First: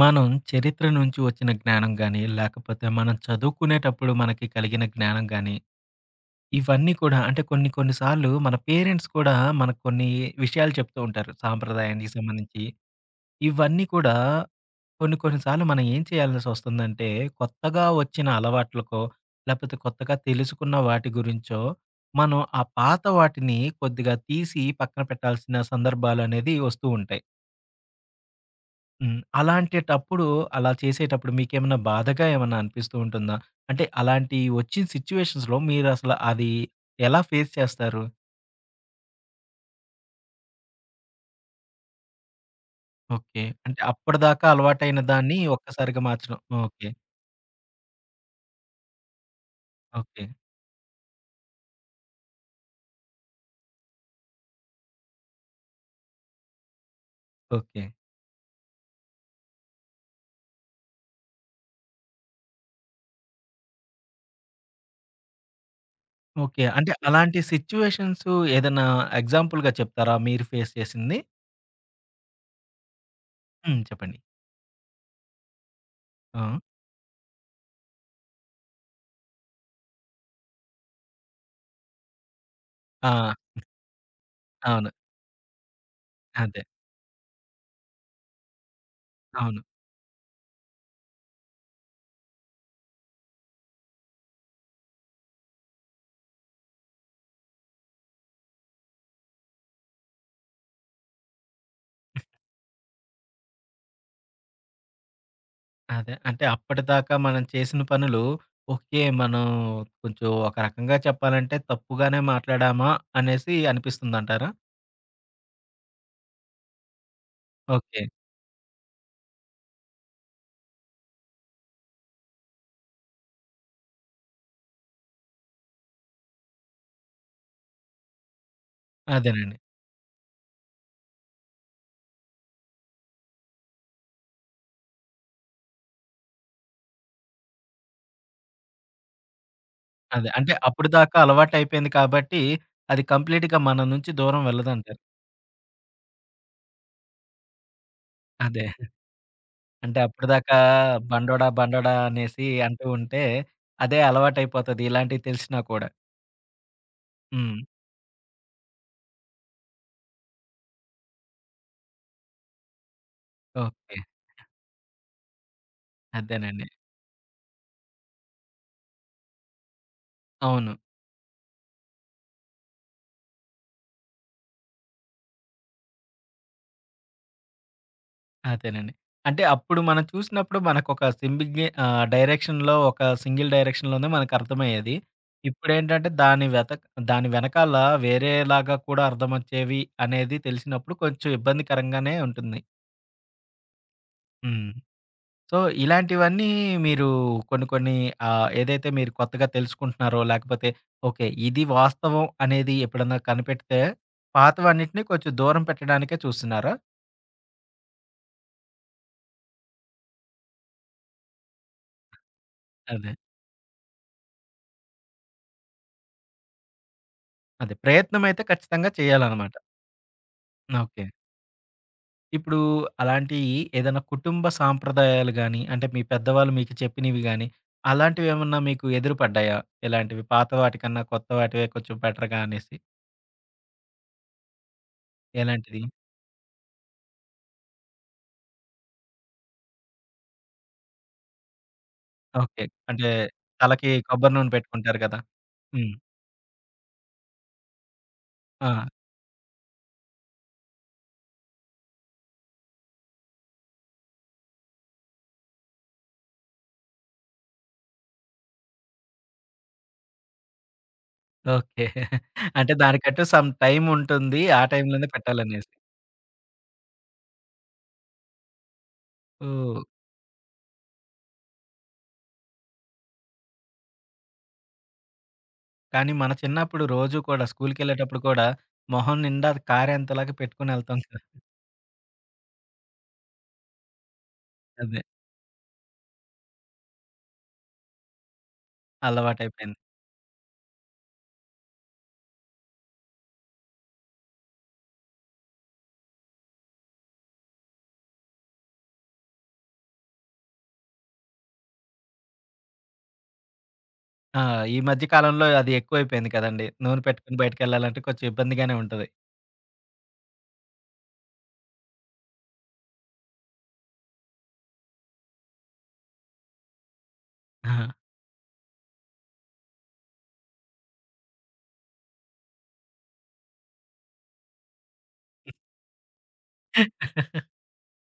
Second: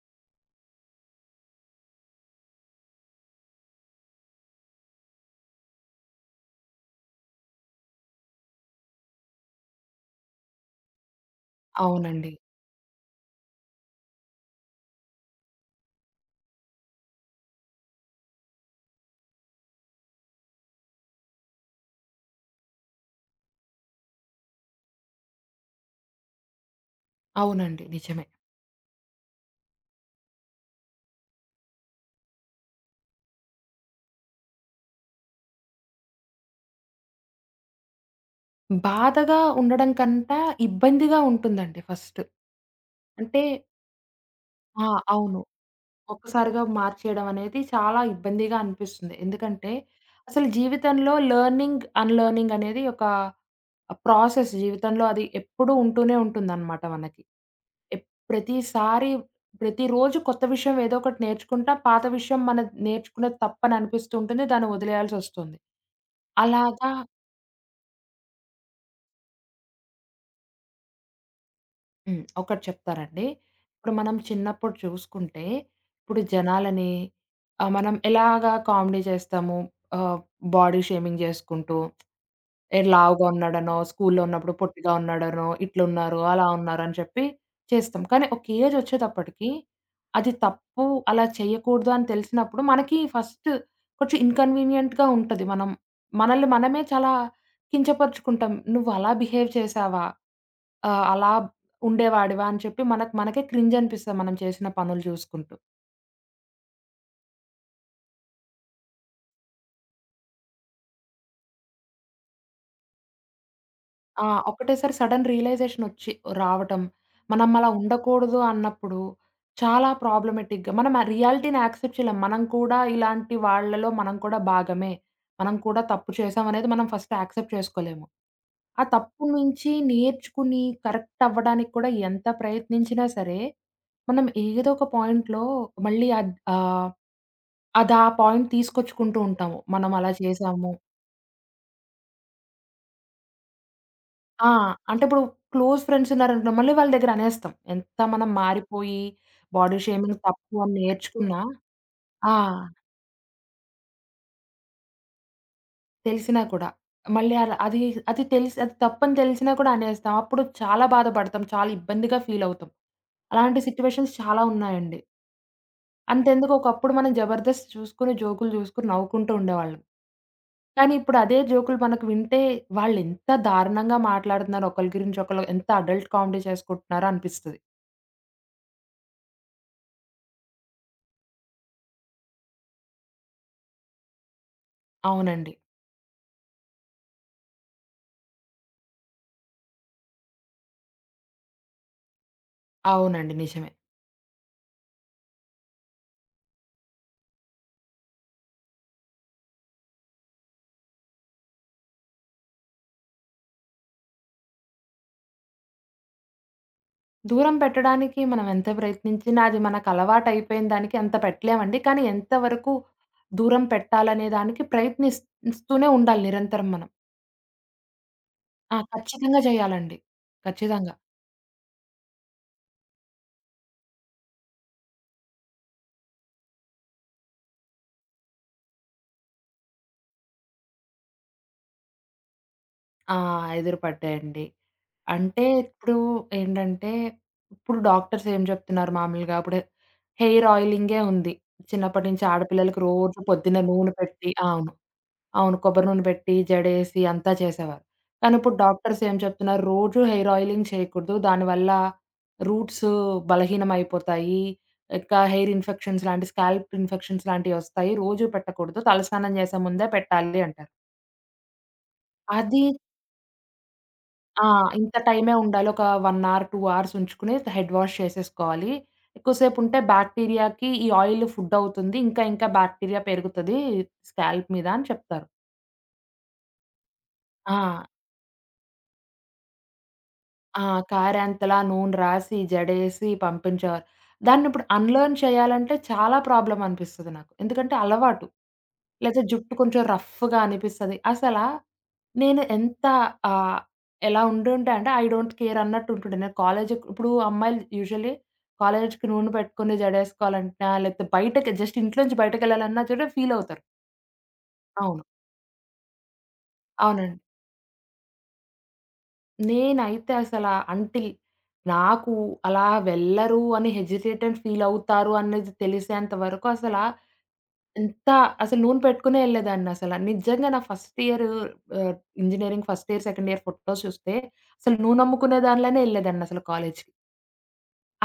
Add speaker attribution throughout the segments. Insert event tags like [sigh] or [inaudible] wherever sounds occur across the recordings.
Speaker 1: మనం చరిత్ర నుంచి వచ్చిన జ్ఞానం గాని, లేకపోతే మనం చదువుకునేటప్పుడు మనకి కలిగిన జ్ఞానం గాని, ఇవన్నీ కూడా అంటే కొన్ని కొన్ని సార్లు మన పేరెంట్స్ కూడా మనకు కొన్ని విషయాలు చెప్తూ ఉంటారు సాంప్రదాయానికి
Speaker 2: అవునండి.
Speaker 1: సంబంధించి. ఇవన్నీ కూడా కొన్ని కొన్ని సార్లు మనం ఏం చేయాల్సొస్తుందంటే, కొత్తగా వచ్చిన అలవాట్లకో, లేకపోతే కొత్తగా తెలుసుకున్న వాటి గురించో, మనం ఆ పాత వాటిని కొద్దిగా తీసి పక్కన పెట్టాల్సిన సందర్భాలనేది వస్తూ ఉంటాయి.
Speaker 2: అవునండి. నిజమే.
Speaker 1: హ్మ్. అలాంటేటప్పుడు, అలా చేసేటప్పుడు మీకేమన్నా బాధగా ఏమన్నా అనిపిస్తూ ఉంటుందా? అంటే అలాంటి వచ్చిన సిట్యుయేషన్స్‌లో మీరసల అది ఎలా ఫేస్ చేస్తారు?
Speaker 2: బాధగా ఉండడం కంటా ఇబ్బందిగా ఉంటుందండి ఫస్ట్. అంటే
Speaker 1: ఓకే. అంటే అప్పటిదాకా
Speaker 2: ఆ!
Speaker 1: అలవాటైన దాన్ని
Speaker 2: అవును.
Speaker 1: ఒక్కసారిగా మార్చడం.
Speaker 2: ఒక్కసారిగా
Speaker 1: ఓకే.
Speaker 2: మార్చేయడం అనేది చాలా ఇబ్బందిగా అనిపిస్తుంది. ఎందుకంటే
Speaker 1: ఓకే.
Speaker 2: అసలు జీవితంలో లెర్నింగ్, అన్‌లెర్నింగ్ అనేది ఒక ప్రాసెస్. జీవితంలో అది ఎప్పుడూ ఉంటూనే ఉంటుందన్నమాట మనకి.
Speaker 1: ఓకే.
Speaker 2: ఎప్ ప్రతిసారి ప్రతిరోజు కొత్త విషయం ఏదో ఒకటి నేర్చుకుంటా పాత విషయం మనం నేర్చుకున్నది తప్పని అనిపిస్తూ ఉంటుంది. దాన్ని వదిలేయాల్సొస్తుంది.
Speaker 1: ఓకే,
Speaker 2: అలాగా.
Speaker 1: అంటే అలాంటి సిట్యుయేషన్స్ ఏదన్నా ఎగ్జాంపుల్‌గా చెప్తారా మీరు ఫేస్ చేసింది?
Speaker 2: హ్మ్. ఒకటి చెప్తానండి.
Speaker 1: హ్మ్,
Speaker 2: ఇప్పుడు మనం
Speaker 1: చెప్పండి.
Speaker 2: చిన్నప్పుడు చూసుకుంటే, ఇప్పుడు
Speaker 1: ఆ!
Speaker 2: జనాలని మనం ఎలాగా కామెడీ చేస్తాము. ఆహ్, బాడీ షేమింగ్ చేసుకుంటూ ఏ లావుగా
Speaker 1: ఆ!
Speaker 2: ఉన్నాడనో, స్కూల్లో ఉన్నప్పుడు
Speaker 1: అవును.
Speaker 2: పొట్టిగా ఉన్నాడనో, ఇట్లున్నారు, అలా
Speaker 1: అదే.
Speaker 2: ఉన్నారు అని చెప్పి చేస్తాం. కానీ ఒక ఏజ్ వచ్చేటప్పటికి
Speaker 1: అవును.
Speaker 2: అది తప్పు, అలా చేయకూడదు అని తెలిసినప్పుడు మనకి ఫస్ట్ కొంచెం ఇన్కన్వీనియంట్‌గా ఉంటది. మనం మనల్ని మనమే చాలా కించపరుచుకుంటాం. "నువ్వు అలా బిహేవ్ చేసావా? అలా ఉండేవాడివా" అని చెప్పి మనకు మనకే క్రింజ్ అనిపిస్తది మనం చేసిన పనులు చూసుకుంటూ.
Speaker 1: అదే. అంటే అప్పటిదాకా మనం చేసిన పనులు, ఓకే, మనం కొంచెం ఒక రకంగా చెప్పాలంటే తప్పుగానే మాట్లాడామా అనేసి
Speaker 2: ఆ!
Speaker 1: అనిపిస్తుందంటారా?
Speaker 2: ఒకటేసారి సడెన్ రియలైజేషనొచ్చి రావటం, మనం అలా
Speaker 1: ఓకే.
Speaker 2: ఉండకూడదు అన్నప్పుడు చాలా ప్రాబ్లమాటిక్‌గా మనం ఆ రియాలిటీని యాక్సెప్ట్ చేయలేం. మనం కూడా ఇలాంటి వాళ్ళలో మనం కూడా భాగమే. మనం కూడా తప్పు చేశామనేది మనం ఫస్ట్ యాక్సెప్ట్ చేసుకోలేము. ఆ తప్పు
Speaker 1: అదేనండి.
Speaker 2: నుంచి నేర్చుకుని కరెక్ట్ అవ్వడానికి కూడా ఎంత ప్రయత్నించినా సరే, మనం ఏదో ఒక పాయింట్‌లో మళ్ళీ అదా పాయింట్ తీసుకొచ్చుకుంటూ ఉంటాము. మనం అలా
Speaker 1: అదే, అంటే
Speaker 2: చేశాము.
Speaker 1: అప్పటిదాకా అలవాటయిపోయింది కాబట్టి అది కంప్లీట్‌గా మన నుంచి దూరం
Speaker 2: ఆ!
Speaker 1: వెళ్ళదంటారు.
Speaker 2: అంటే ఇప్పుడు క్లోజ్ ఫ్రెండ్స్ ఉన్నారనుకో, మళ్ళీ వాళ్ళ దగ్గర అనేస్తాం. ఎంత మనం
Speaker 1: అదే,
Speaker 2: మారిపోయి బాడీ
Speaker 1: అంటే
Speaker 2: షేమింగ్
Speaker 1: అప్పటిదాకా
Speaker 2: తప్పు అని నేర్చుకున్నా.
Speaker 1: బండోడా, బండోడా
Speaker 2: ఆ!
Speaker 1: అనేసి అంటూ ఉంటే అదే అలవాటయిపోతది ఇలాంటివి తెలిసినా కూడా.
Speaker 2: తెలిసినా కూడా. మళ్ళీ అలా
Speaker 1: హ్మ్.
Speaker 2: అది అది తెలిసి అది తప్పని తెలిసినా కూడా అనేస్తాం. అప్పుడు చాలా బాధపడతాం. చాలా ఇబ్బందిగా ఫీల్ అవుతాం. అలాంటి
Speaker 1: ఓకే.
Speaker 2: సిట్యుయేషన్స్ చాలా ఉన్నాయండి. అంతెందుకు
Speaker 1: అదేనండి.
Speaker 2: ఒకప్పుడు మనం జబర్దస్త్ చూసుకొని, జోకులు చూసుకొని నవ్వుకుంటూ ఉండేవాళ్ళం.
Speaker 1: అవును.
Speaker 2: కానీ ఇప్పుడు అదే జోకులు మనకు వింటే వాళ్ళెంత దారుణంగా మాట్లాడుతున్నారు, ఒకళ్ళ గురించి ఒకళ్ళు ఎంత అడల్ట్ కామెడీ చేసుకుంటున్నారో అనిపిస్తది.
Speaker 1: అదేనండి, అంటే అప్పుడు మనం చూసినప్పుడు మనకొక సింబిగే డైరెక్షన్‌లో ఒక సింగిల్ డైరెక్షన్‌లోనే మనకర్థమయ్యేది.
Speaker 2: అవునండి.
Speaker 1: ఇప్పుడేంటంటే దాని వెనకాల వేరేలాగా కూడా అర్థమొచ్చేవి అనేది తెలిసినప్పుడు కొంచెం ఇబ్బందికరంగానే ఉంటుంది.
Speaker 2: అవునండి. నిజమే.
Speaker 1: హ్మ్. సో, ఇలాంటివన్నీ మీరు కొన్ని కొన్ని ఏదైతే మీరు కొత్తగా తెలుసుకుంటున్నారో లేకపోతే ఓకే, ఇది వాస్తవం అనేది ఎప్పుడన్నా కనిపెడితే పాతవన్నిటిని కొంచెం దూరం పెట్టడానికే చూస్తున్నారా?
Speaker 2: దూరం పెట్టడానికి మనం ఎంత ప్రయత్నించినా అది మనకలవాటయిపోయిన దానికి అంత పెట్టలేమండి. కానీ ఎంత వరకు
Speaker 1: అదే.
Speaker 2: దూరం పెట్టాలనే దానికి ఇస్తూనే ఉండాలి నిరంతరం మనం.
Speaker 1: అదే, ప్రయత్నమైతే
Speaker 2: ఆ!
Speaker 1: ఖచ్చితంగా
Speaker 2: ఖచ్చితంగా
Speaker 1: చేయాలనమాట.
Speaker 2: చేయాలండి. ఖచ్చితంగా.
Speaker 1: ఓకే. ఇప్పుడు అలాంటియి ఏదైనా కుటుంబ సాంప్రదాయాలు గాని, అంటే మీ పెద్దవాళ్ళు మీకు చెప్పినవి గాని, అలాంటివేమన్నా మీకు ఎదురుపడ్డాయా? ఇలాంటివి పాత వాటికన్నా కొత్త వాటివే కొంచెం బెటర్‌గా అనేసి.
Speaker 2: ఆ! ఎదురుపడ్డాయండి. అంటే
Speaker 1: ఎలాంటిది?
Speaker 2: ఇప్పుడు ఏంటంటే, ఇప్పుడు డాక్టర్స్ ఏం చెప్తున్నారు మామూలుగా ఇప్పుడు హెయిర్ ఆయిలింగే ఉంది. చిన్నప్పటి నుంచి
Speaker 1: ఓకే,
Speaker 2: ఆడపిల్లలకి
Speaker 1: అంటే
Speaker 2: రోజు పొద్దున్న
Speaker 1: తలకి
Speaker 2: నూనె పెట్టి
Speaker 1: కొబ్బరి
Speaker 2: ఆ,
Speaker 1: నూనె
Speaker 2: అవును.
Speaker 1: పెట్టుకుంటారు కదా!
Speaker 2: అవును. కొబ్బరి
Speaker 1: హ్మ్.
Speaker 2: నూనె పెట్టి, జడేసి అంతా చేసేవారు. కానీ ఇప్పుడు
Speaker 1: ఆ!
Speaker 2: డాక్టర్స్ ఏం చెప్తున్నారు, రోజు హెయిర్ ఆయిలింగ్ చేయకూడదు. దానివల్ల రూట్స్ బలహీనమైపోతాయి. ఇంకా హెయిర్ ఇన్ఫెక్షన్స్ లాంటి స్కాల్ప్ ఇన్ఫెక్షన్స్ లాంటివొస్తాయి. రోజు పెట్టకూడదు. తలస్నానం చేసే ముందే పెట్టాలి అంటారు.
Speaker 1: ఓకే,
Speaker 2: అది
Speaker 1: అంటే దానికంటూ సమ్ టైముంటుంది.
Speaker 2: ఆ!
Speaker 1: ఆ
Speaker 2: ఇంత
Speaker 1: టైంలోనే
Speaker 2: టైమే ఉండాలి.
Speaker 1: పెట్టాలనేసి.
Speaker 2: ఒక 1 అవర్, 2 అవర్స్ ఉంచుకుని హెడ్ వాష్ చేసేసుకోవాలి. ఎక్కువసేపు ఉంటే
Speaker 1: ఓహ్!
Speaker 2: బ్యాక్టీరియాకి ఈ ఆయిల్ ఫుడ్ అవుతుంది. ఇంకా ఇంకా బ్యాక్టీరియా పెరుగుతది స్కాల్ప్ మీద అని చెప్తారు.
Speaker 1: కానీ మన చిన్నప్పుడు రోజు కూడా
Speaker 2: ఆ!
Speaker 1: స్కూలుకెళ్ళేటప్పుడు కూడా మొహం నిండా అది కారేంతలాగా
Speaker 2: ఆ!
Speaker 1: పెట్టుకొనెళ్తాం కదా!
Speaker 2: కారేంతలా నూనె రాసి, జడేసి పంపించేవారు. దాన్నిప్పుడు
Speaker 1: అదే.
Speaker 2: అన్‌లెర్న్ చేయాలంటే చాలా ప్రాబ్లమ్ అనిపిస్తది నాకు. ఎందుకంటే అలవాటు. లేదా జుట్టు
Speaker 1: అలవాటైపోయింది.
Speaker 2: కొంచెం రఫ్‌గా అనిపిస్తది. అసలా నేను ఎంత ఆహ్, ఎలా ఉండుంటే అంటే ఐ డోంట్ కేర్ అన్నట్టు ఉంటుండే. నేను కాలేజీకి ఇప్పుడు అమ్మాయిలు యూజువల్లీ కాలేజీకి నూనె పెట్టుకొని జడేసుకోవాలంటున్నా, లేకపోతే బయటకి జస్ట్ ఇంట్లో నుంచి బయటకెళ్ళాలన్నా కూడా ఫీల్ అవుతారు.
Speaker 1: ఆ! ఈ
Speaker 2: అవును.
Speaker 1: మధ్య కాలంలో అది ఎక్కువైపోయింది కదండీ. నూనె
Speaker 2: అవునండి.
Speaker 1: పెట్టుకొని బయటికెళ్ళాలంటే కొంచెం ఇబ్బందిగానే ఉంటది.
Speaker 2: నేనైతే అసల అంటిల్ నాకు అలా వెళ్ళరు అని హెజిటేట్ అండ్ ఫీల్ అవుతారు అనేది తెలిసేంత వరకు అసల
Speaker 1: [laughs] ఆహా!
Speaker 2: ఎంత అసలు నూనె పెట్టుకునే ఎళ్ళేదాన్నసల. నిజంగా నా ఫస్ట్ ఇయర్ ఆహ్, engineering first year, second year photos చూస్తే అసలు నూనమ్ముకునే దానిలోనే ఎళ్ళేదాన్నసలు కాలేజ్‌కి.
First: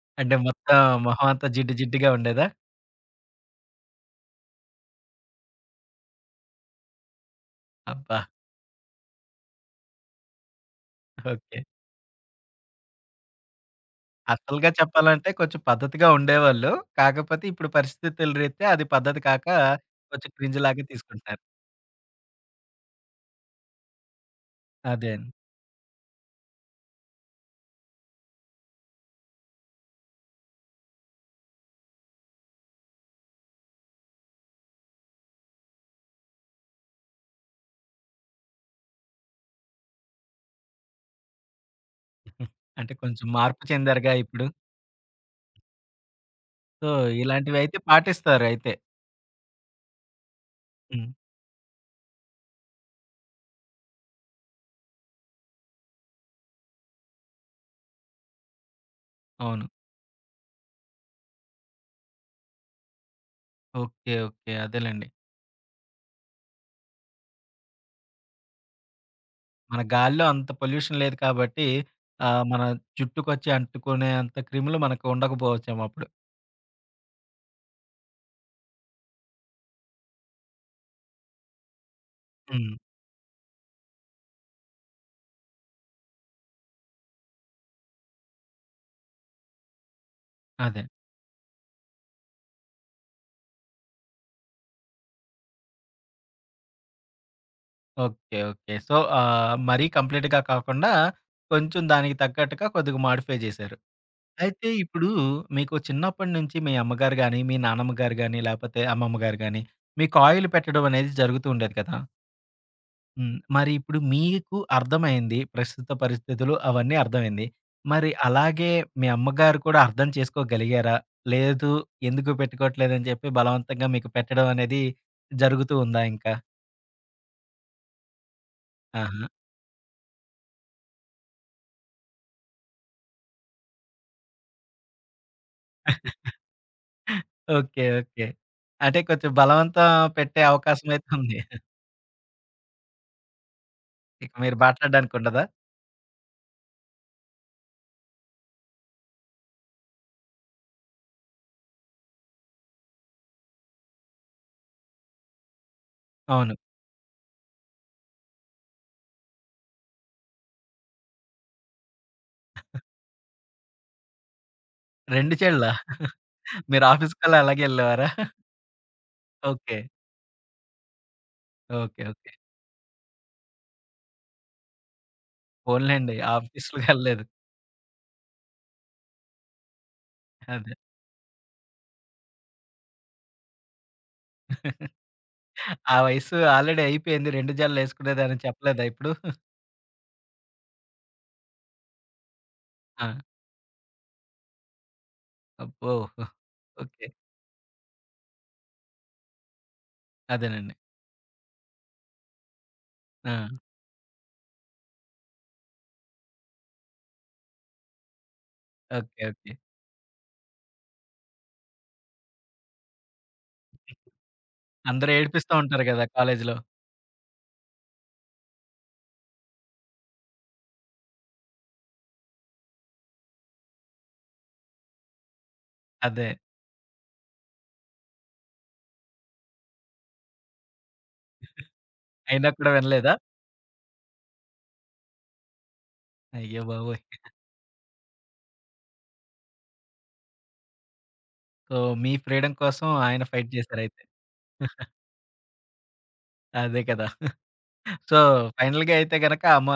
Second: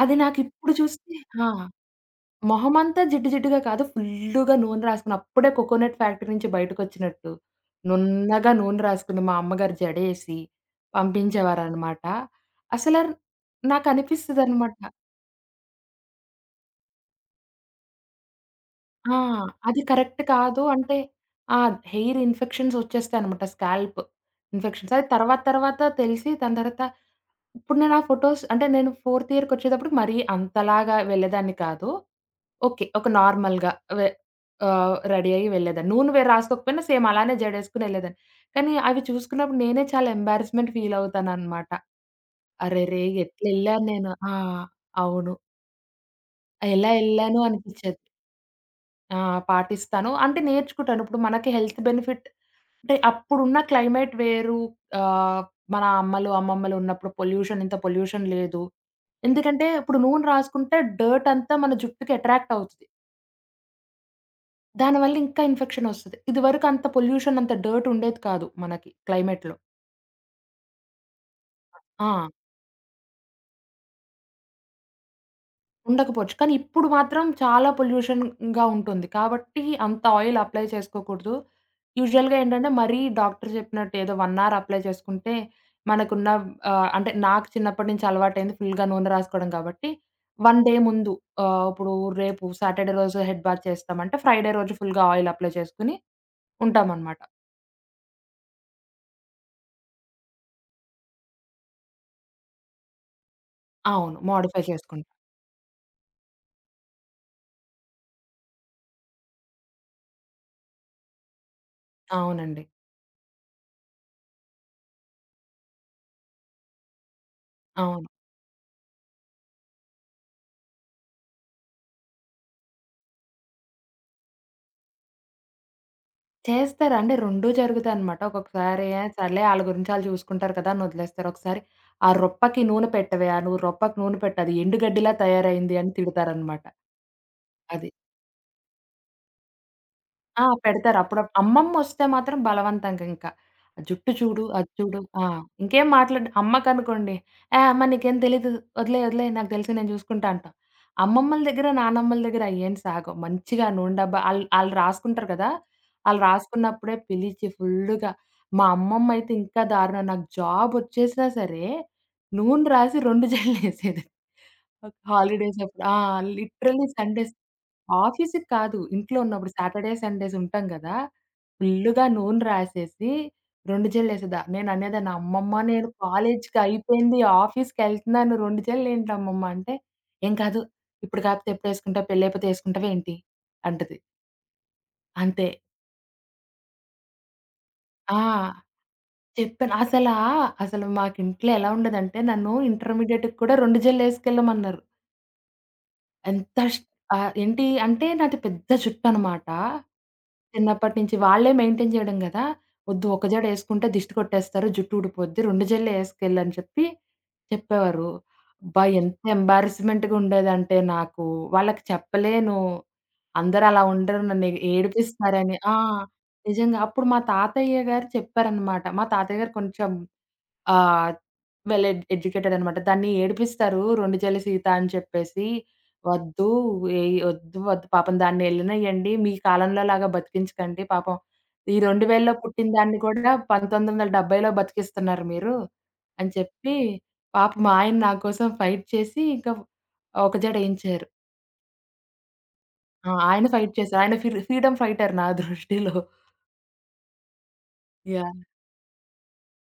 Speaker 2: అది
Speaker 1: అంటే
Speaker 2: నాకిప్పుడు
Speaker 1: మొత్తం
Speaker 2: చూస్తే
Speaker 1: మొహం అంతా
Speaker 2: ఆ!
Speaker 1: జిడ్డు జిడ్డుగా ఉండేదా?
Speaker 2: మొహమంతా జిడ్డు జిడ్డుగా కాదు. ఫుల్లుగా నూనె రాసుకుని అప్పుడే కోకోనట్ ఫ్యాక్టరీ నుంచి బయటకొచ్చినట్టు
Speaker 1: అబ్బా!
Speaker 2: నున్నగా నూనె రాసుకుని మా అమ్మగారు జడేసి
Speaker 1: ఓకే.
Speaker 2: పంపించేవారనమాట. అసల
Speaker 1: అసలుగా
Speaker 2: నాకనిపిస్తదనమాట.
Speaker 1: చెప్పాలంటే కొంచెం పద్ధతిగా ఉండేవాళ్ళు. కాకపోతే ఇప్పుడు పరిస్థితుల రీత్యా అది
Speaker 2: ఆ!
Speaker 1: పద్ధతి కాక
Speaker 2: అది కరెక్ట్
Speaker 1: కొంచెం
Speaker 2: కాదు
Speaker 1: క్రింజ్‌లాగా
Speaker 2: అంటే.
Speaker 1: తీసుకుంటున్నారు.
Speaker 2: ఆ! హెయిర్ ఇన్ఫెక్షన్స్ వచ్చేస్తాయనమాట. Scalp infections. అది
Speaker 1: అదే అండి.
Speaker 2: తర్వాత తర్వాత తెలిసి దాని తర్వాత ఇప్పుడు నేను ఆ ఫోటోస్, అంటే నేను ఫోర్త్ ఇయర్‌కొచ్చేటప్పటికి మరీ అంతలాగా వెళ్ళేదాన్ని కాదు. ఓకే. ఒక నార్మల్‌గా వె రెడీ అయ్యి వెళ్ళేదాన్ని. నూనె వే రాసుకోకపోయినా సేమ్ అలానే జడేసుకొని వెళ్ళేదాన్ని. కానీ అవి చూసుకున్నప్పుడు నేనే చాలా ఎంబారస్మెంట్ ఫీల్ అవుతాననమాట.
Speaker 1: అంటే
Speaker 2: అరెరే!
Speaker 1: కొంచెం మార్పు
Speaker 2: ఎట్లెళ్ళాను నేను.
Speaker 1: చెందారుగా
Speaker 2: ఆ!
Speaker 1: ఇప్పుడు.
Speaker 2: అవును.
Speaker 1: సో,
Speaker 2: ఎలా ఎళ్ళాను
Speaker 1: ఇలాంటివైతే
Speaker 2: అనిపిచ్చేది.
Speaker 1: పాటిస్తారయితే.
Speaker 2: ఆ! పాటిస్తాను. అంటే నేర్చుకుంటాను.
Speaker 1: హ్మ్.
Speaker 2: ఇప్పుడు మనకి హెల్త్ బెనిఫిట్. అంటే అప్పుడున్న క్లైమేట్ వేరు. ఆహ్, మన అమ్మలు, అమ్మమ్మలు ఉన్నప్పుడు పొల్యూషన్ ఇంత పొల్యూషన్ లేదు.
Speaker 1: అవును.
Speaker 2: ఎందుకంటే ఇప్పుడు నూనె రాసుకుంటే డర్ట్ అంతా మన జుట్టుకి అట్రాక్ట్ అవుతది.
Speaker 1: ఓకే. ఓకే. అదేలెండి.
Speaker 2: దానివల్ల ఇంకా ఇన్ఫెక్షన్ ఒస్తది. ఇదివరకు అంత పొల్యూషన్ అంత డర్ట్ ఉండేది కాదు మనకి క్లైమేట్‌లో.
Speaker 1: మన గాలిలో అంత పొల్యూషన్ లేదు కాబట్టి
Speaker 2: ఆ!
Speaker 1: మన జుట్టుకొచ్చి అంటుకునే అంత క్రిములు మనకు ఉండకపోవచ్చేమో అప్పుడు.
Speaker 2: ఉండకపోవచ్చు. కానీ ఇప్పుడు మాత్రం చాలా పొల్యూషన్‌గా ఉంటుంది. కాబట్టి అంత ఆయిల్ అప్లై చేసుకోకూడదు. యూజువల్‌గా ఏంటంటే
Speaker 1: హ్మ్.
Speaker 2: మరీ డాక్టర్ చెప్పినట్టు ఏదో 1 అవర్ అప్లై చేసుకుంటే మనకున్న అంటే నాకు చిన్నప్పటి నుంచి అలవాటయింది ఫుల్‌గా నూనె రాసుకోవడం కాబట్టి 1 డే
Speaker 1: అదే.
Speaker 2: ముందు ఇప్పుడు రేపు సాటర్‌డే రోజు హెడ్ బాత్ చేస్తామంటే ఫ్రైడే రోజు ఫుల్‌గా ఆయిల్ అప్లై చేసుకొని ఉంటామనమాట.
Speaker 1: ఓకే. ఓకే. సో, మరీ కంప్లీట్‌గా కాకుండా కొంచెం దానికి తగ్గట్టుగా కొద్దిగా మోడిఫై జేశారు.
Speaker 2: అవును. మోడిఫై
Speaker 1: అయితే ఇప్పుడు
Speaker 2: చేసుకుంటాం.
Speaker 1: మీకు చిన్నప్పటి నుంచి మీ అమ్మగారు గాని, మీ నానమ్మ గారు గాని, లేపోతే అమ్మమ్మ గారు గాని మీకు ఆయిల్ పెట్టడం అనేది జరుగుతూ ఉండేది కదా!
Speaker 2: అవునండి.
Speaker 1: హ్మ్. మరి ఇప్పుడు మీకు అర్థమైంది. ప్రస్తుత పరిస్థితులు అవన్నీ అర్థమైంది.
Speaker 2: అవును.
Speaker 1: మరి అలాగే మీ అమ్మగారు కూడా అర్థం చేసుకోగలిగారా? లేదు, ఎందుకు పెట్టుకోవట్లేదని చెప్పి బలవంతంగా మీకు పెట్టడం అనేది జరుగుతూ ఉందా ఇంకా?
Speaker 2: చేస్తారు. అంటే 2 జరుగుతాయనమాట. ఒక్కొక్కసారి "ఏ
Speaker 1: ఆహా!
Speaker 2: సర్లే, ఆళ్ళ గురించి ఆళ్ళు చూసుకుంటారు కదా" అని వదిలేస్తారు. ఒకసారి "ఆ రొప్పకి నూనె పెట్టవే, ఆ రొప్పకి నూనె పెట్టు, అది ఎండుగడ్డిలా తయారైంది" అని తిడతారనమాట.
Speaker 1: ఓకే.
Speaker 2: అది.
Speaker 1: ఓకే. అంటే కొంచెం బలవంతం పెట్టే
Speaker 2: ఆ!
Speaker 1: అవకాశం
Speaker 2: పెడతారు.
Speaker 1: అయితే ఉంది.
Speaker 2: అమ్మమ్మొస్తే మాత్రం బలవంతంగింక. "ఆ జుట్టు
Speaker 1: ఇక
Speaker 2: చూడు,
Speaker 1: మీరు
Speaker 2: అది చూడు".
Speaker 1: మాట్లాడడానికి
Speaker 2: ఆ!
Speaker 1: ఉండదా?
Speaker 2: ఇంకేం మాట్లాడ, అమ్మకనుకోండి, "ఏ అమ్మ నీకేం తెలీదు. వదిలేయి, వదిలేయి, నాకు తెలుసు నేను చూసుకుంటా" అంటాం. అమ్మమ్మల దగ్గర, నానమ్మల దగ్గర అయ్యేం సాగవు. మంచిగా నూనె డబ్బా ఆళ్ళు ఆళ్ళు రాసుకుంటారు కదా! ఆళ్ళు
Speaker 1: అవును.
Speaker 2: రాసుకున్నప్పుడే పిలిచి ఫుల్లుగా మా అమ్మమ్మయితే ఇంకా దారుణం. నాకు జాబొచ్చేసినా సరే, నూనె రాసి 2 జడలేసేది.
Speaker 1: 2 చేడులా?
Speaker 2: హాలిడేసప్పుడు. ఆ!
Speaker 1: మీరు
Speaker 2: లిటరల్లీ సండేస్
Speaker 1: ఆఫీస్‌కల్లా అలాగే ఎళ్ళేవారా?
Speaker 2: ఆఫీస్‌కి కాదు. ఇంట్లో ఉన్నప్పుడు
Speaker 1: ఓకే.
Speaker 2: సాటర్‌డే, సండేస్ ఉంటాం గదా!
Speaker 1: ఓకే.
Speaker 2: ఫుల్లుగా
Speaker 1: ఓకే.
Speaker 2: నూనె రాసేసి 2 జల్లేసేదా. నేననేదాన్ని, "అమ్మమ్మ నేను
Speaker 1: పోన్లేండి,
Speaker 2: కాలేజ్‌కి
Speaker 1: ఆఫీస్‌లకి
Speaker 2: అయిపోయింది.
Speaker 1: ఎళ్ళలేదు.
Speaker 2: ఆఫీస్‌కెళ్తున్నాను. 2 జల్లేంటి అమ్మమ్మ" అంటే, "ఏం కాదు.
Speaker 1: అదే.
Speaker 2: ఇప్పుడు కాకపోతే ఎప్పుడేసుకుంటావు? పెళ్లయిపోతే ఏసుకుంటావేంటి?" అంటది. అంతే.
Speaker 1: ఆ వయసు ఆల్రెడీ అయిపోయింది. 2
Speaker 2: ఆ!
Speaker 1: జడలేసుకునేదాన్ని చెప్పలేదా ఇప్పుడు?
Speaker 2: చెప్పాను. అసలా అసలు మాకింట్లో ఎలా ఉండేదంటే, నన్ను
Speaker 1: ఆ!
Speaker 2: ఇంటర్మీడియేట్‌కి కూడా 2 జల్లేసుకెళ్ళమన్నారు.
Speaker 1: అబ్బో!
Speaker 2: ఎంత ష్
Speaker 1: ఓకే.
Speaker 2: ఏంటి అంటే నాది పెద్ద జుట్టనమాట.
Speaker 1: అదేనండి.
Speaker 2: చిన్నప్పటి నుంచి వాళ్ళే మెయింటైన్ చేయడం గదా! "వద్దు, ఒక
Speaker 1: ఆ!
Speaker 2: జడేసుకుంటే దిష్టి కొట్టేస్తారు. జుట్టు ఊడిపోద్ది. 2 జడలే ఏసుకెళ్ళు" అని చెప్పేవారు. అబ్బా! ఎంత
Speaker 1: ఓకే. ఓకే.
Speaker 2: ఎంబారస్మెంట్‌గా ఉండేదంటే నాకు. వాళ్ళకి చెప్పలేను. అందరూ అలా ఉండరు. నన్ను
Speaker 1: అందరూ ఏడిపిస్తా
Speaker 2: ఏడిపిస్తారని. ఆ!
Speaker 1: ఉంటారు గదా కాలేజీలో.
Speaker 2: నిజంగా. అప్పుడు మా తాతయ్య గారు చెప్పారనమాట. మా తాతయ్య గారు కొంచెం ఆహ్, వెల్ ఎడ్యుకేటెడ్ అనమాట. దాన్ని ఏడిపిస్తారు, 'రెండు చెల్లి సీత' అని చెప్పేసి.
Speaker 1: అదే.
Speaker 2: "వద్దు, ఏయి వద్దు, వద్దు, పాపం దాన్ని ఎళ్ళనియ్యండి. మీ కాలంలో లాగా బతికించకండి. పాపం ఈ 2000లో
Speaker 1: అయినా
Speaker 2: పుట్టిన
Speaker 1: కూడా
Speaker 2: దాన్ని
Speaker 1: వినలేదా?
Speaker 2: కూడా 1970లో బతికిస్తున్నారు మీరు" అని
Speaker 1: అయ్య
Speaker 2: చెప్పి,
Speaker 1: బాబోయ్!
Speaker 2: పాపం మా ఆయన నా కోసం ఫైట్ చేసి ఇంకా ఒక జడ ఏయించారు.
Speaker 1: సో, మీ ఫ్రీడమ్ కోసం
Speaker 2: ఆ!
Speaker 1: ఆయన
Speaker 2: ఆయన
Speaker 1: ఫైట్
Speaker 2: ఫైట్ చేశారు.
Speaker 1: చేసారయితే.
Speaker 2: ఆయన ఫ్రీడమ్ ఫైటర్ నా దృష్టిలో.
Speaker 1: అదే కదా! So,
Speaker 2: yeah!
Speaker 1: ఫైనల్‌గా అయితే గనక అమ్మ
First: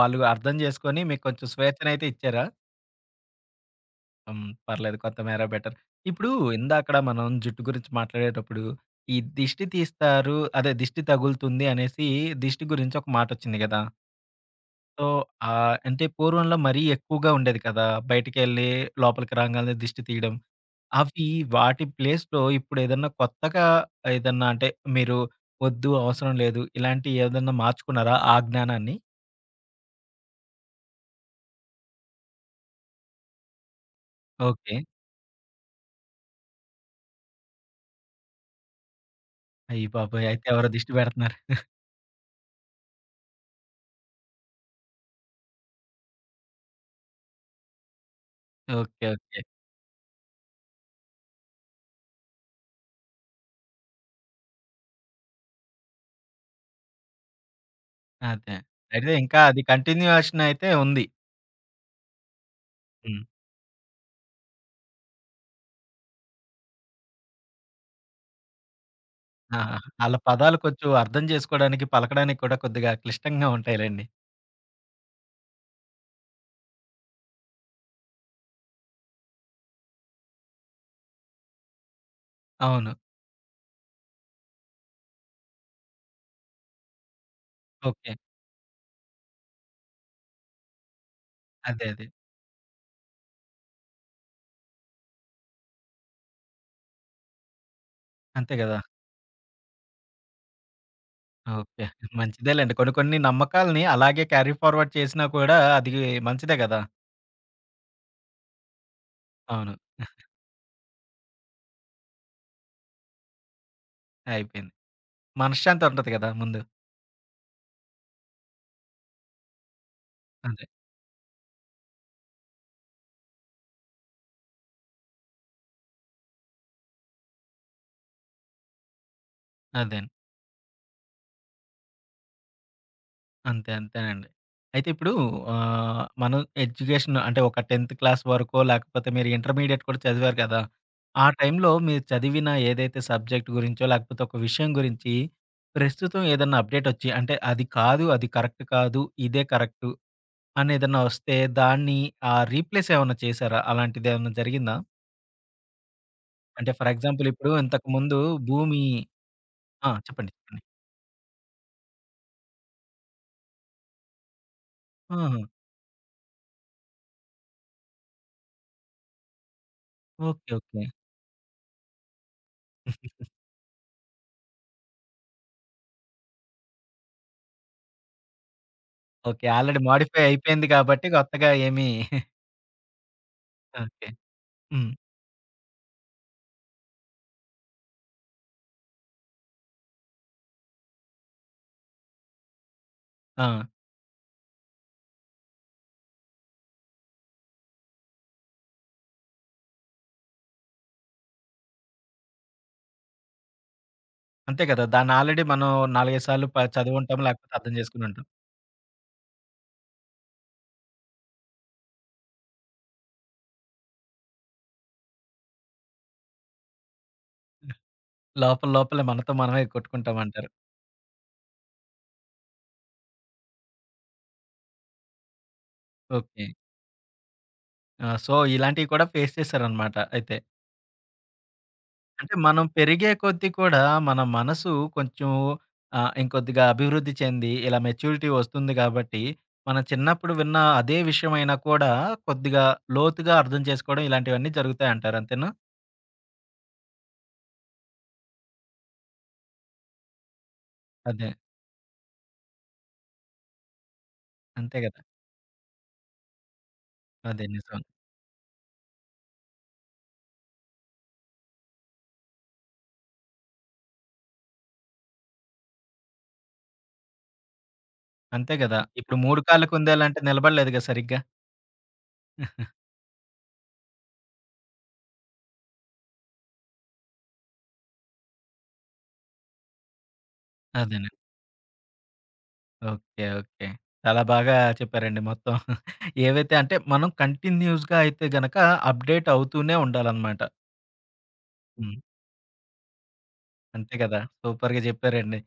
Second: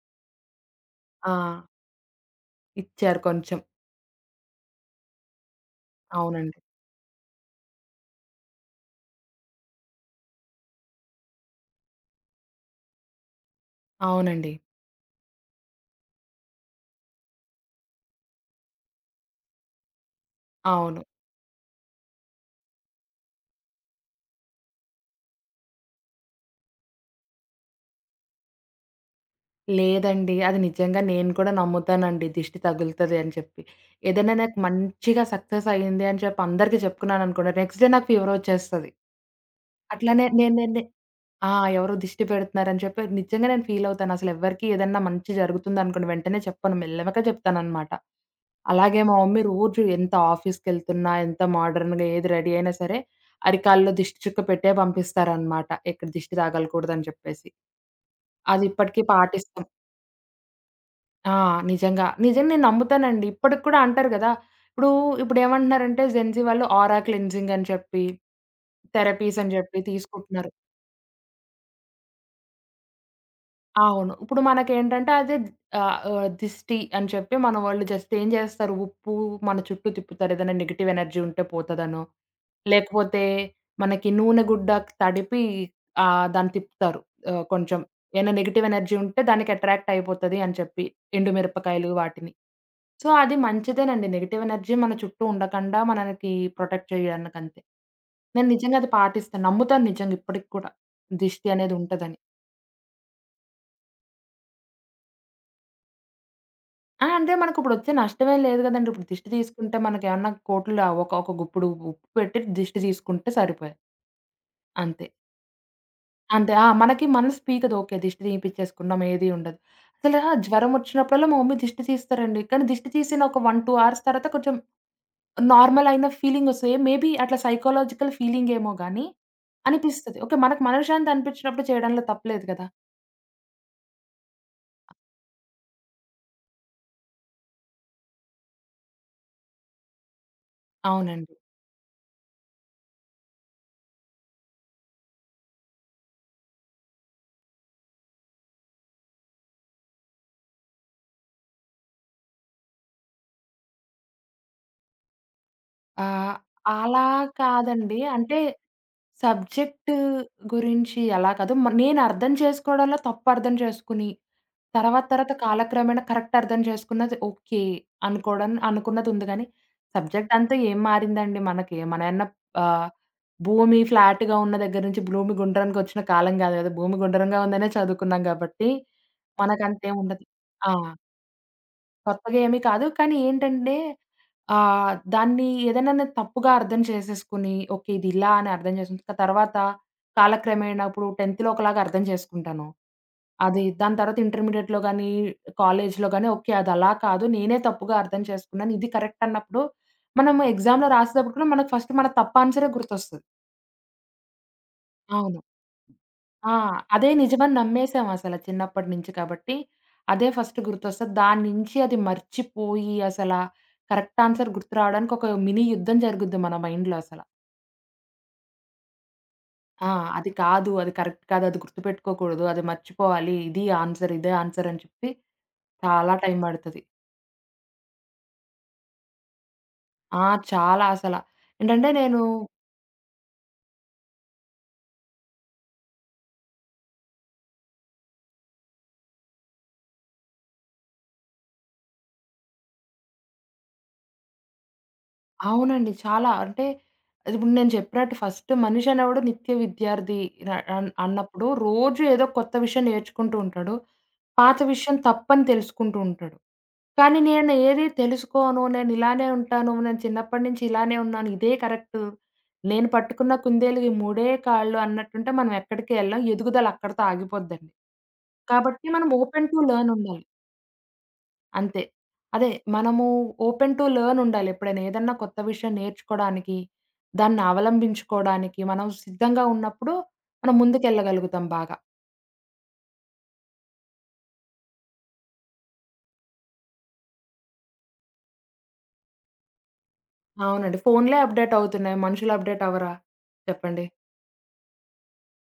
Speaker 1: వాళ్ళు అర్థం జేసుకొని మీకు
Speaker 2: ఆ!
Speaker 1: కొంచెం స్వేచ్ఛనయితే ఇచ్చారా?
Speaker 2: ఇచ్చారు కొంచెం.
Speaker 1: హ్మ్. పర్లేదు. కొత్తిమీర బెటర్. ఇప్పుడు
Speaker 2: అవునండి.
Speaker 1: ఇందాకడ మనం జుట్టు గురించి మాట్లాడేటప్పుడు, ఈ దిష్టి తీస్తారు, అదే దిష్టి తగులుతుంది అనేసి దిష్టి గురించి ఒక మాటొచ్చింది గదా!
Speaker 2: అవునండి.
Speaker 1: సో, అంటే పూర్వంలో మరీ ఎక్కువగా ఉండేది కదా! బయటికెళ్ళి లోపలికి రాంగాల్నే దిష్టి తీయడం.
Speaker 2: అవును.
Speaker 1: అవి వాటి ప్లేస్‌లో ఇప్పుడేదన్నా కొత్తగా ఏదన్నా అంటే మీరు వద్దు, అవసరం లేదు ఇలాంటివి ఏదన్నా మార్చుకున్నారా ఆ జ్ఞానాన్ని?
Speaker 2: లేదండి. అది నిజంగా నేను కూడా నమ్ముతానండి, దిష్టి తగులుతది అని చెప్పి. ఏదైనా నాకు
Speaker 1: ఓకే.
Speaker 2: మంచిగా సక్సెస్ అయింది అని చెప్పి అందరికి చెప్పుకున్నాననుకోండి, నెక్స్ట్ డే నాకు ఫీవరొచ్చేస్తది.
Speaker 1: అయ్య
Speaker 2: అట్లానే
Speaker 1: బాబోయ్! అయితే
Speaker 2: నేను
Speaker 1: ఎవరో
Speaker 2: నేనే
Speaker 1: దిష్టి పెడుతున్నారు.
Speaker 2: ఆ! ఎవరో దిష్టి పెడుతున్నారని చెప్పి నిజంగా నేను ఫీలవుతాను. అసలెవ్వరికీ ఏదన్నా మంచి జరుగుతుందనుకోండి వెంటనే చెప్పను. మెల్లగా చెప్తాననమాట. అలాగే
Speaker 1: ఓకే.
Speaker 2: మా
Speaker 1: ఓకే.
Speaker 2: మమ్మీ రోజు ఎంత ఆఫీస్‌కెళ్తున్నా, ఎంత మోడర్న్‌గా ఏది రెడీ అయినా సరే, అరికాల్లో దిష్టి చుక్క పెట్టే పంపిస్తారనమాట. ఎక్కడ దిష్టి తగలకూడదని చెప్పేసి.
Speaker 1: అదే.
Speaker 2: అది ఇప్పటికి
Speaker 1: అయితే ఇంకా అది
Speaker 2: పాటిస్తాం.
Speaker 1: కంటిన్యూయేషన్ అయితే ఉంది.
Speaker 2: ఆ! నిజంగా. నిజంగా నేను
Speaker 1: హ్మ్.
Speaker 2: నమ్ముతానండి. ఇప్పటికి కూడా అంటారు గదా! ఇప్పుడు ఇప్పుడేమంటున్నారంటే జెన్‌జీ వాళ్ళు ఆరా క్లెన్జింగ్ అని చెప్పి, థెరపీస్ అని
Speaker 1: ఆ!
Speaker 2: జెప్పి
Speaker 1: ఆళ్ళ
Speaker 2: తీసుకుంటున్నారు.
Speaker 1: పదాలు కొంచెం అర్థం చేసుకోవడానికి, పలకడానికి కూడా కొద్దిగా క్లిష్టంగా ఉంటాయిలెండి.
Speaker 2: అవును. ఇప్పుడు మనకేంటంటే అదే ఆహ్, ఆహ్, దిష్టి అని చెప్పి మన వాళ్ళు జస్ట్ ఏం జేస్తారు, ఉప్పు మన చుట్టూ తిప్పుతారు. ఏదైనా నెగెటివ్ ఎనర్జీ ఉంటే పోతదనో,
Speaker 1: అవును.
Speaker 2: లేకపోతే మనకి నూనె గుడ్డ తడిపి దాన్ని తిప్పుతారు. కొంచెం
Speaker 1: ఓకే.
Speaker 2: ఏమైనా నెగెటివ్ ఎనర్జీ ఉంటే దానికి అట్రాక్ట్ అయిపోతది అని చెప్పి ఎండు
Speaker 1: అదే.
Speaker 2: మిరపకాయలు
Speaker 1: అదే.
Speaker 2: వాటిని. సో, అది మంచిదేనండి. నెగెటివ్ ఎనర్జీ మన చుట్టూ ఉండకండా మనకి ప్రొటెక్ట్ చేయడానికంతే. నేను
Speaker 1: అంతే గదా!
Speaker 2: నిజంగా అది పాటిస్తాను. నమ్ముతాను నిజంగా ఇప్పటికి కూడా. దిష్టి అనేది
Speaker 1: ఓకే.
Speaker 2: ఉంటదని.
Speaker 1: మంచిదేలెండి. కొన్ని కొన్ని నమ్మకాల్ని అలాగే క్యారీ ఫార్వర్డ్ చేసినా కూడా అది మంచిదే గదా!
Speaker 2: ఆ! అంటే మనకిప్పుడొచ్చే నష్టమేం లేదు గదండీ. ఇప్పుడు దిష్టి
Speaker 1: అవును.
Speaker 2: తీసుకుంటే మనకేమన్నా కోట్లు, ఒక ఒక గుప్పుడు ఉప్పు పెట్టి దిష్టి తీసుకుంటే సరిపోయే.
Speaker 1: అయిపోయింది.
Speaker 2: అంతే.
Speaker 1: మనశ్శాంతి ఉంటది గదా
Speaker 2: అంతే.
Speaker 1: ముందు.
Speaker 2: ఆ! మనకి మనసు పీకదు. ఓకే. దిష్టి తీపిచ్చేసుకున్నాం, ఏది ఉండదు. అసలు
Speaker 1: అదే.
Speaker 2: జ్వరమొచ్చినప్పుడల్లా మా మమ్మీ దిష్టి తీస్తారండి. కానీ దిష్టి తీసిన ఒక 1, 2 అవర్స్ తర్వాత కొంచెం నార్మల్ అయిన ఫీలింగొస్తది. మేబీ అట్లా సైకలాజికల్ ఫీలింగేమో గాని
Speaker 1: అదే.
Speaker 2: అనిపిస్తది. ఓకే. మనకు మనశ్శాంతి అనిపించినప్పుడు చేయడంలో తప్పులేదు గదా!
Speaker 1: అంతే. అంతేనండి. అయితే ఇప్పుడు మనం ఎడ్యుకేషన్ అంటే ఒక 10థ్ క్లాస్ వరకో లేకపోతే మీరు ఇంటర్మీడియేట్ కూడా చదివారు కదా! ఆ
Speaker 2: అవునండి.
Speaker 1: టైంలో మీరు చదివిన ఏదైతే సబ్జెక్ట్ గురించో లేకపోతే ఒక విషయం గురించి ప్రస్తుతం ఏదన్నా అప్డేట్ ఒచ్చి అంటే అది కాదు, అది కరెక్ట్ కాదు, ఇదే కరెక్టు అని ఏదన్నా ఒస్తే దాన్ని రీప్లేస్ ఏమన్నా చేశారా? అలాంటిదేమన్నా జరిగిందా?
Speaker 2: ఆహ్,
Speaker 1: అంటే ఫర్
Speaker 2: అలా
Speaker 1: ఎగ్జాంపుల్ ఇప్పుడు
Speaker 2: కాదండి.
Speaker 1: ఇంతకుముందు
Speaker 2: అంటే
Speaker 1: భూమి. ఆ!
Speaker 2: సబ్జెక్ట్
Speaker 1: చెప్పండి. చెప్పండి.
Speaker 2: గురించి అలా కాదు. నేను అర్థం చేసుకోవడంలో తప్పు అర్థం చేసుకుని, తర్వాత తర్వాత
Speaker 1: ఆహా!
Speaker 2: కాలక్రమేణా కరెక్ట్ అర్థం చేసుకున్నది ఓకే అనుకోవడం అనుకున్నదుంది గానీ, సబ్జెక్ట్
Speaker 1: ఓకే.
Speaker 2: అంతా ఏం
Speaker 1: ఓకే.
Speaker 2: మారిందండి మనకి. మనయేమన్నా ఆహ్, భూమి ఫ్లాట్‌గా ఉన్న దగ్గర నుంచి భూమి గుండ్రంగొచ్చిన కాలం గాదు గదా! భూమి గుండ్రంగా ఉందనే చదువుకున్నాం గాబట్టి,
Speaker 1: ఓకే, ఆల్రెడీ మోడిఫై
Speaker 2: మనకంతేముండదు.
Speaker 1: అయిపోయింది
Speaker 2: ఆ!
Speaker 1: కాబట్టి కొత్తగా ఏమి [laughs]
Speaker 2: కొత్తగా ఏమి కాదు. కానీ ఏంటంటే
Speaker 1: ఓకే. హ్మ్.
Speaker 2: దాన్ని ఏదైనా నేను తప్పుగా అర్థం చేసేసుకొని, ఓకే, ఇది ఇలా అని అర్థం చేసుకుని తర్వాత కాలక్రమేణా ఇప్పుడు 10థ్‌లో ఒకలాగా అర్థం చేసుకుంటాను.
Speaker 1: ఆ!
Speaker 2: అది దాని తర్వాత ఇంటర్మీడియేట్‌లో గాని, కాలేజ్‌లో గాని ఓకే, అది అలా కాదు, నేనే తప్పుగా అర్థం చేసుకున్నాను, ఇది కరెక్ట్ అన్నప్పుడు మనం ఎగ్జామ్‌లో రాసేటప్పుడు కూడా మనకు ఫస్ట్ మన తప్పు ఆన్సరే గుర్తొస్తది.
Speaker 1: అంతే కదా! దాన్ని
Speaker 2: అవును.
Speaker 1: ఆల్రెడీ మనం 4, 5 సార్లు
Speaker 2: ఆ!
Speaker 1: ప
Speaker 2: అదే
Speaker 1: చదివుంటాం. లేకపోతే
Speaker 2: నిజమని
Speaker 1: అర్థం
Speaker 2: నమ్మేసాం
Speaker 1: చేసుకునుంటాం.
Speaker 2: అసల చిన్నప్పటి నుంచి కాబట్టి, అదే ఫస్ట్ గుర్తొస్తది. దాని నుంచి అది మర్చిపోయి అసల కరెక్ట్ ఆన్సర్ గుర్తు రావడానికి ఒక మినీ యుద్ధం జరుగుద్ది మన మైండ్‌లో అసల.
Speaker 1: లోపల లోపలే మనతో మనమే
Speaker 2: ఆ! అది
Speaker 1: కొట్టుకుంటామంటారు.
Speaker 2: కాదు, అది కరెక్ట్ కాదు, అది గుర్తుపెట్టుకోకూడదు, అది మర్చిపోవాలి, ఇది ఆన్సర్, ఇదే ఆన్సర్ అని చెప్పి చాలా టైం
Speaker 1: ఓకే.
Speaker 2: పడతది.
Speaker 1: ఆ! సో, ఇలాంటివి కూడా ఫేస్ చేశారనమాట
Speaker 2: ఆ!
Speaker 1: అయితే.
Speaker 2: చాలా అసల. ఏంటంటే నేను.
Speaker 1: అంటే మనం పెరిగే కొద్దీ కూడా మన మనసు కొంచెం ఇంకొద్దిగా అభివృద్ధి చెంది ఇలా మెచ్యూరిటీ వస్తుంది కాబట్టి, మనం చిన్నప్పుడు విన్న అదే విషయమైనా కూడా కొద్దిగా లోతుగా అర్థం చేసుకోవడం ఇలాంటివన్నీ జరుగుతాయంటారు. అంతేనా?
Speaker 2: అవునండి. చాలా, అంటే ఇప్పుడు నేను చెప్పినట్టు ఫస్ట్ మనిషి అనేవాడు నిత్య విద్యార్థి న అన్
Speaker 1: అదే.
Speaker 2: అన్నప్పుడు రోజు ఏదో కొత్త విషయం నేర్చుకుంటూ ఉంటాడు. పాత
Speaker 1: అంతే
Speaker 2: విషయం
Speaker 1: కదా!
Speaker 2: తప్పని తెలుసుకుంటూ ఉంటాడు. కానీ
Speaker 1: అదే
Speaker 2: నేను
Speaker 1: నిజం.
Speaker 2: ఏది తెలుసుకోను, నేను ఇలానే ఉంటాను, నేను చిన్నప్పటి నుంచి ఇలానే ఉన్నాను, ఇదే కరెక్టు, నేను పట్టుకున్న కుందేలుకి మూడే కాళ్ళు అన్నట్టుంటే మనం ఎక్కడికి ఎళ్ళం. ఎదుగుదల అక్కడితో ఆగిపోద్దండి.
Speaker 1: అంతే గదా!
Speaker 2: కాబట్టి మనం
Speaker 1: ఇప్పుడు 3
Speaker 2: ఓపెన్ టు
Speaker 1: కాళ్ళ
Speaker 2: లెర్న్
Speaker 1: కుందేలంటే
Speaker 2: ఉండాలి.
Speaker 1: నిలబడలేదు గదా సరిగ్గా.
Speaker 2: అంతే. అదే మనము ఓపెన్ టు లెర్న్ ఉండాలి. ఎప్పుడైనా ఏదన్నా కొత్త విషయం నేర్చుకోడానికి, దాన్ని అవలంబించుకోడానికి మనం సిద్ధంగా ఉన్నప్పుడు మనం
Speaker 1: అదేనండి.
Speaker 2: ముందుకెళ్ళగలుగుతాం బాగా.
Speaker 1: ఓకే. ఓకే. చాలా బాగా చెప్పారండి మొత్తం. ఏవైతే అంటే మనం కంటిన్యూయస్‌గా అయితే గనక అప్‌డేట్ అవుతూనే ఉండాలనమాట.
Speaker 2: అవునండి. ఫోన్‌లే అప్‌డేట్
Speaker 1: హ్మ్.
Speaker 2: అవుతున్నాయి. మనుషులు అప్‌డేట్ అవ్వరా? చెప్పండి.
Speaker 1: అంతే గదా! సూపర్‌గా చెప్పారండి.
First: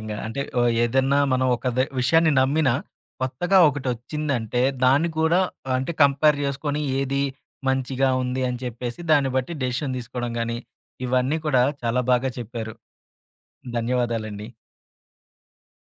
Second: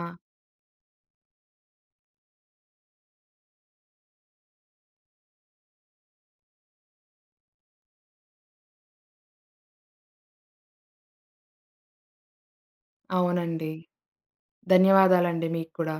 Speaker 2: ఆ!
Speaker 1: అంటే ఏదన్నా మనం ఒక ద విషయాన్ని నమ్మినా కొత్తగా ఒకటొచ్చిందంటే దాన్ని గూడా అంటే కంపేర్ జేసుకొని ఏది మంచిగా ఉంది అని చెప్పేసి దాన్ని బట్టి డెసిషన్ తీసుకోవడం గానీ, ఇవన్నీ కూడా చాలా బాగా చెప్పారు.
Speaker 2: అవునండి.
Speaker 1: ధన్యవాదాలండి.
Speaker 2: ధన్యవాదాలండి మీకు కూడా.